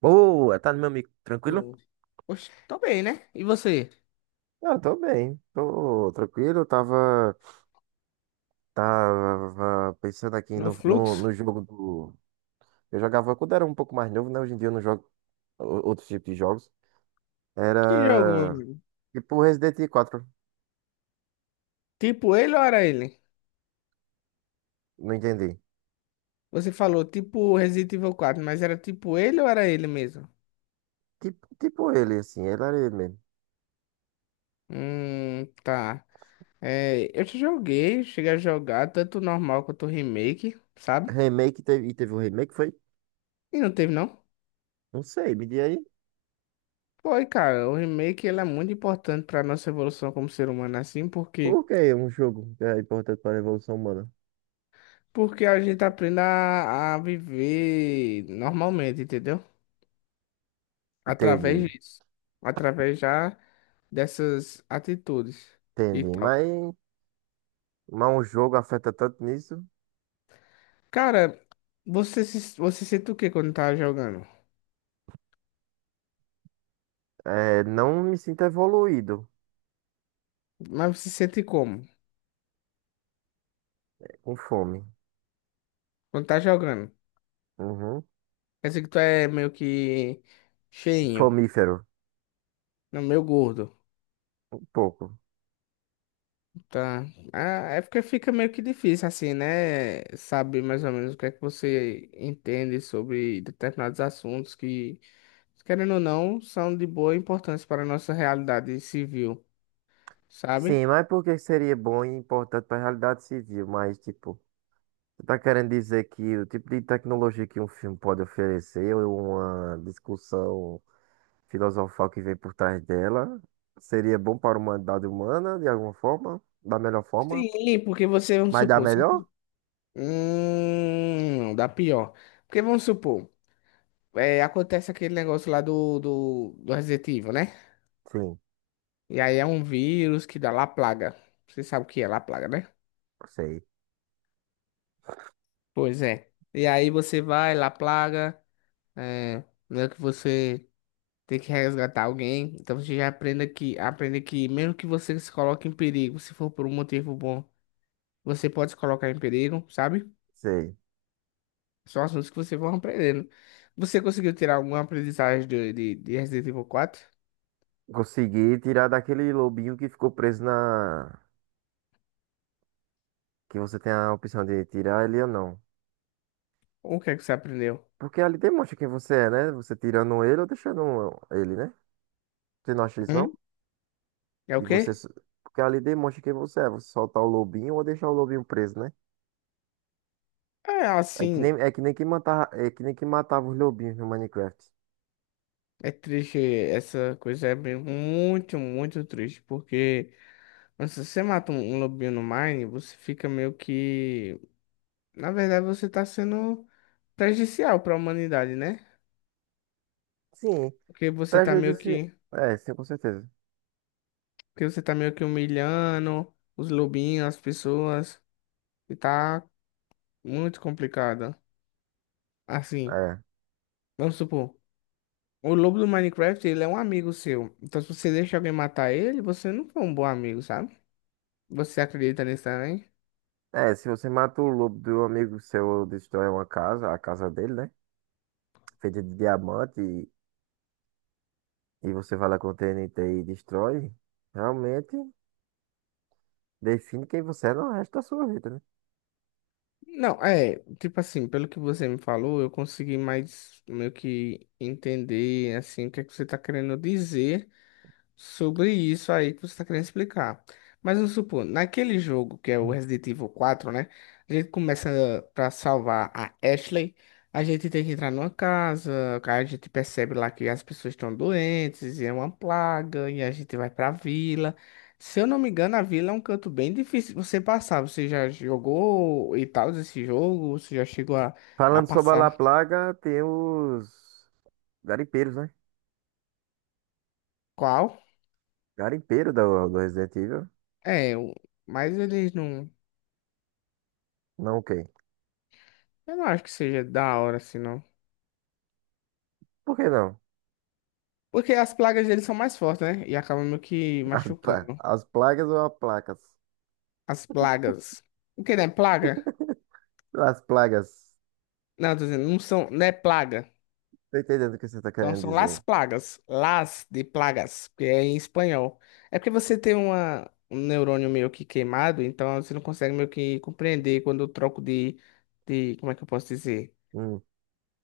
Boa, tá, meu amigo? Tranquilo? No- Oxe, tô bem, né? E você? Ah, tô bem, tô tranquilo. Tava, pensando aqui No no, no, Fluxo? no jogo do. Eu jogava quando era um pouco mais novo, né? Hoje em dia eu não jogo outros tipos de jogos. Que jogo, meu Era mano? tipo Resident Evil 4, Tipo ele ou era ele? não entendi. Você falou tipo Resident Evil quatro, mas era tipo ele ou era ele mesmo? Tipo ele, assim, ele era ele mesmo. Tá. É, eu já joguei, cheguei a jogar tanto o normal quanto o remake, sabe? Remake teve, e teve um remake, foi? E não teve, não? Não sei, me diga aí. Foi, cara. O remake ele é muito importante pra nossa evolução como ser humano, assim, porque Por que é um jogo que é importante para a evolução humana? porque a gente aprende a viver normalmente, entendeu? Entendi, Através disso. Através já dessas atitudes e entendi. tal. Mas um jogo afeta tanto nisso. Cara, você se, você sente o que quando tá jogando? É, não me sinto evoluído Mas você sente como? com fome. Quando tá jogando? Uhum. Quer dizer que tu é meio que cheinho, Fomífero, não, meio gordo, um pouco. tá? Ah, é porque fica meio que difícil assim, né? Saber mais ou menos o que é que você entende sobre determinados assuntos que, querendo ou não, são de boa importância para a nossa realidade civil, sabe? Sim, mas por que seria bom e importante para a realidade civil? Mas, tipo, você tá querendo dizer que o tipo de tecnologia que um filme pode oferecer, ou uma discussão filosofal que vem por trás dela, seria bom para a humanidade humana, de alguma forma? Da melhor forma? Sim, porque você, vamos Mas da supor, sabe? melhor? Não, dá pior. Porque vamos supor, é, acontece aquele negócio lá do Resident Evil, né? Sim, E aí é um vírus que dá lá plaga. Você sabe o que é lá plaga, né? sei, Pois é. E aí você vai lá plaga, é, meio que você tem que resgatar alguém. Então você já aprende que mesmo que você se coloque em perigo, se for por um motivo bom, você pode se colocar em perigo, sabe? sei. São assuntos que você vai aprendendo. Você conseguiu tirar alguma aprendizagem de Resident Evil quatro? Consegui tirar daquele lobinho que ficou preso na, que você tem a opção de tirar ele ou não. Ou o que é que você aprendeu? Porque ali demonstra quem você é, né? Você tirando ele ou deixando ele, né? Você não acha isso, Hum? não? É o E quê? você. Porque ali demonstra quem você é. Você soltar o lobinho ou deixar o lobinho preso, né? É assim, É que nem que matava, é que nem que matava os lobinhos no Minecraft. é triste, essa coisa é muito, muito triste, porque quando você mata um lobinho no Mine, você fica meio que. Na verdade, você tá sendo prejudicial para a humanidade, né? Sim, Porque você tá meio prejudício. que. É, sim, com certeza. Porque você tá meio que humilhando os lobinhos, as pessoas, e tá muito complicado. Assim. É. Vamos supor, o lobo do Minecraft, ele é um amigo seu. Então, se você deixa alguém matar ele, você não foi um bom amigo, sabe? Você acredita nisso também? É, se você mata o lobo do amigo seu ou destrói uma casa, a casa dele, né? Feita de diamante e você vai lá com o TNT e destrói, realmente. Define quem você é no resto da sua vida, né? Não, é, tipo assim, pelo que você me falou, eu consegui mais meio que entender, assim, o que é que você tá querendo dizer. Sobre isso aí que você está querendo explicar. Mas vamos supor, naquele jogo que é o Resident Evil quatro, né? A gente começa pra salvar a Ashley. A gente tem que entrar numa casa, a gente percebe lá que as pessoas estão doentes e é uma plaga, e a gente vai pra vila. Se eu não me engano, a vila é um canto bem difícil de você passar. Você já jogou e tal esse jogo? Você já chegou a Falando sobre a La passar Plaga, tem os garimpeiros, né? qual? Garimpeiro do Resident Evil. É, mas eles não. Não o quê? Eu não acho que seja da hora assim, não. Por que não? Porque as plagas deles são mais fortes, né? E acabam meio que machucando. As plagas ou as placas? As plagas. O que, né? Plaga? As plagas. Não, tô dizendo, não são, não é plaga. Tô entendendo o que você tá Então querendo são las dizer. plagas. Las de plagas, que é em espanhol. É porque você tem um neurônio meio que queimado, então você não consegue meio que compreender quando eu troco de, como é que eu posso dizer? Hum,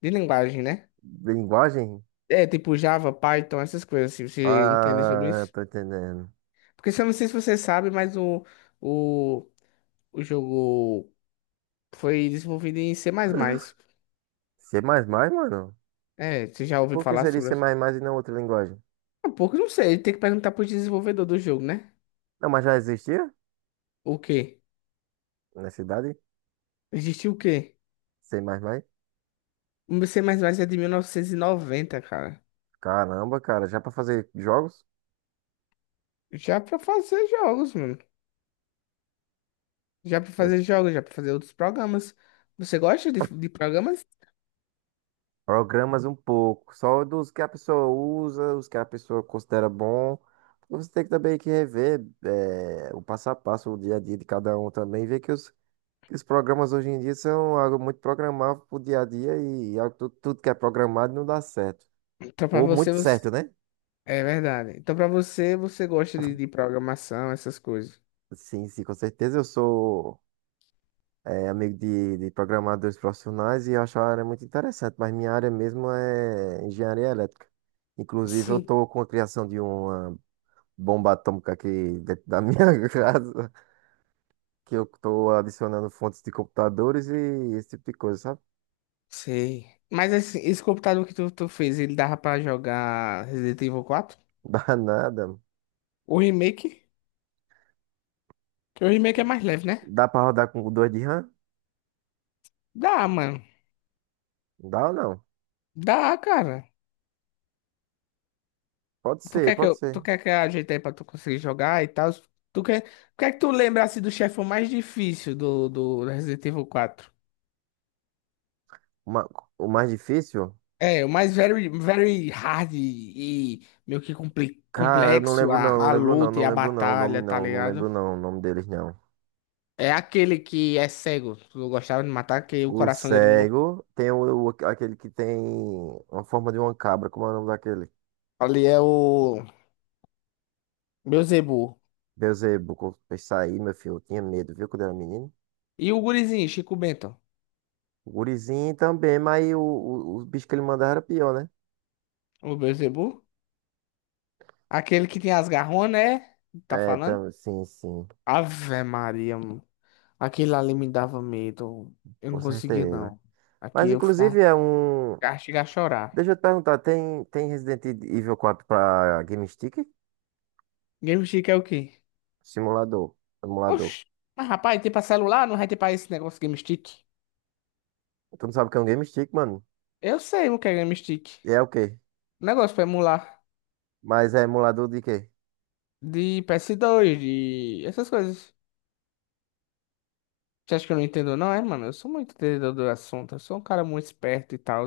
De linguagem, né? linguagem? É, tipo Java, Python, essas coisas, se você entende sobre Ah, isso. tô entendendo. Porque se eu não sei se você sabe, mas o, o jogo. Foi desenvolvido em C++. C++, mano? É, você já ouviu Por que falar seria sobre C++ isso? e não outra linguagem? Um pouco, não sei. Tem que perguntar pro desenvolvedor do jogo, né? Não, mas já existia? O quê? Na cidade? Existiu o quê? C++? O C++ é de 1990, cara. Caramba, cara, já pra fazer jogos? Já pra fazer jogos, mano. Já pra É. fazer jogos, já pra fazer outros programas. Você gosta de programas? Programas um pouco, só dos que a pessoa usa, os que a pessoa considera bom. Você tem que também que rever o passo a passo, o dia a dia de cada um também, ver que os programas hoje em dia são algo muito programável pro dia a dia e, algo, tudo, que é programado não dá certo. Então pra Ou você, muito você... certo, né? É verdade. Então pra você, você gosta de programação, essas coisas. Sim, sim, com certeza. Eu sou amigo de programadores profissionais e eu acho a área muito interessante, mas minha área mesmo é engenharia elétrica. Inclusive, eu Sim. estou com a criação de um bomba atômica aqui dentro da minha casa, que eu tô adicionando fontes de computadores e esse tipo de coisa, sabe? Sei. Mas esse computador que tu fez, ele dava pra jogar Resident Evil quatro? Dá nada. O remake? O remake é mais leve, né? Dá pra rodar com dois de RAM? Dá, mano. Dá ou não? Dá, cara. Pode Tu ser, quer que pode eu, tu ser. quer que eu ajeite aí pra tu conseguir jogar e tal? Tu quer, o que é que tu lembra assim do chefe mais difícil do Resident Evil quatro. Ma- o mais difícil? É, o mais very, very hard e meio que compli- Cara, eu não complexo lembro a, não, não a lembro não, luta e não a lembro não, o nome batalha, tá não, não ligado? lembro não, o nome deles não. É aquele que é cego. Tu gostava de matar, que o O coração dele. Cego tem aquele que tem uma forma de uma cabra, como é o nome daquele? Ali é o Beelzebub. Beelzebub, quando eu saí, meu filho, eu tinha medo, viu, quando eu era menino? E o gurizinho, Chico Bento. O gurizinho também, mas os bichos que ele mandava era pior, né? O Beelzebub? Aquele que tem as garronas, né? Tá falando? Sim, Ave Maria, mano. Aquele ali me dava medo. Eu com não conseguia, certeza. não. Aqui Mas eu inclusive ficava... é um. ficava- Chegava a chorar. Deixa eu te perguntar, tem Resident Evil 4 pra Game Stick? Game Stick é o quê? Simulador. Emulador. Oxi. Mas, rapaz, tem pra celular? Não vai ter pra esse negócio Game Stick? Tu não sabe o que é um Game Stick, mano? Eu sei o que é Game Stick. E é o quê? Negócio pra emular. Mas é emulador de quê? De PS2, essas coisas. Você acha que eu não entendo, não? É, mano, eu sou muito entendedor do assunto. Eu sou um cara muito esperto e tal.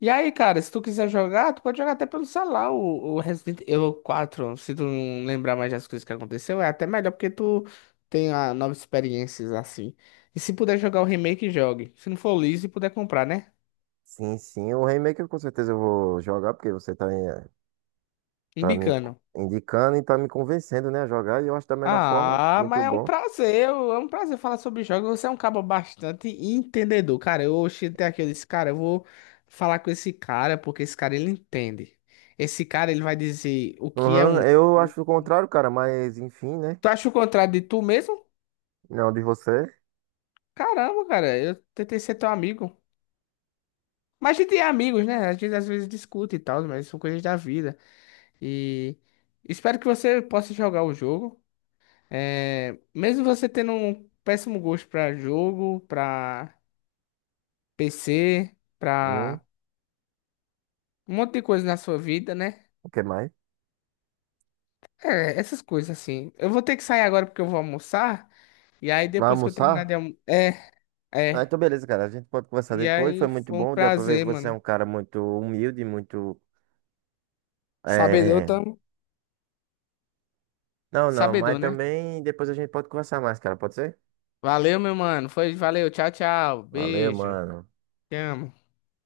E aí, cara, se tu quiser jogar, tu pode jogar até pelo celular o Resident Evil quatro. Se tu não lembrar mais das coisas que aconteceu, é até melhor porque tu tem novas experiências assim. E se puder jogar o remake, jogue. Se não for liso e puder comprar, né? Sim, sim. O remake eu com certeza eu vou jogar, porque você tá, tá me Imbicano. indicando e tá me convencendo, né, a jogar. E eu acho da melhor forma. Ah, Muito mas é um bom. prazer, é um prazer falar sobre jogos. Você é um cabo bastante entendedor, cara. Eu cheguei até aqui, eu disse, cara, eu vou falar com esse cara porque esse cara ele entende. Esse cara ele vai dizer o que é Uhum, um. eu acho o contrário, cara, mas enfim, né? Tu acha o contrário de tu mesmo? Não, de você. Caramba, cara, eu tentei ser teu amigo. Mas a gente é amigos, né? A gente às vezes discute e tal, mas são coisas da vida. E espero que você possa jogar o jogo. É, mesmo você tendo um péssimo gosto pra jogo, pra PC, Hum, pra um monte de coisa na sua vida, né? o que mais? É, essas coisas assim. Eu vou ter que sair agora porque eu vou almoçar. E aí Vai depois que eu terminar de almoçar? almoçar. É, Ah, é. então beleza, cara. A gente pode conversar E depois. Foi aí muito foi um bom. Deu pra ver que prazer, você é mano. um cara muito humilde, muito. É... é, Sabedor, é. tamo. Não, não, mas Sabedor, né? também depois a gente pode conversar mais, cara. Pode ser? Valeu, meu mano. Foi, valeu. Tchau, tchau. Valeu, Beijo. mano. Te amo.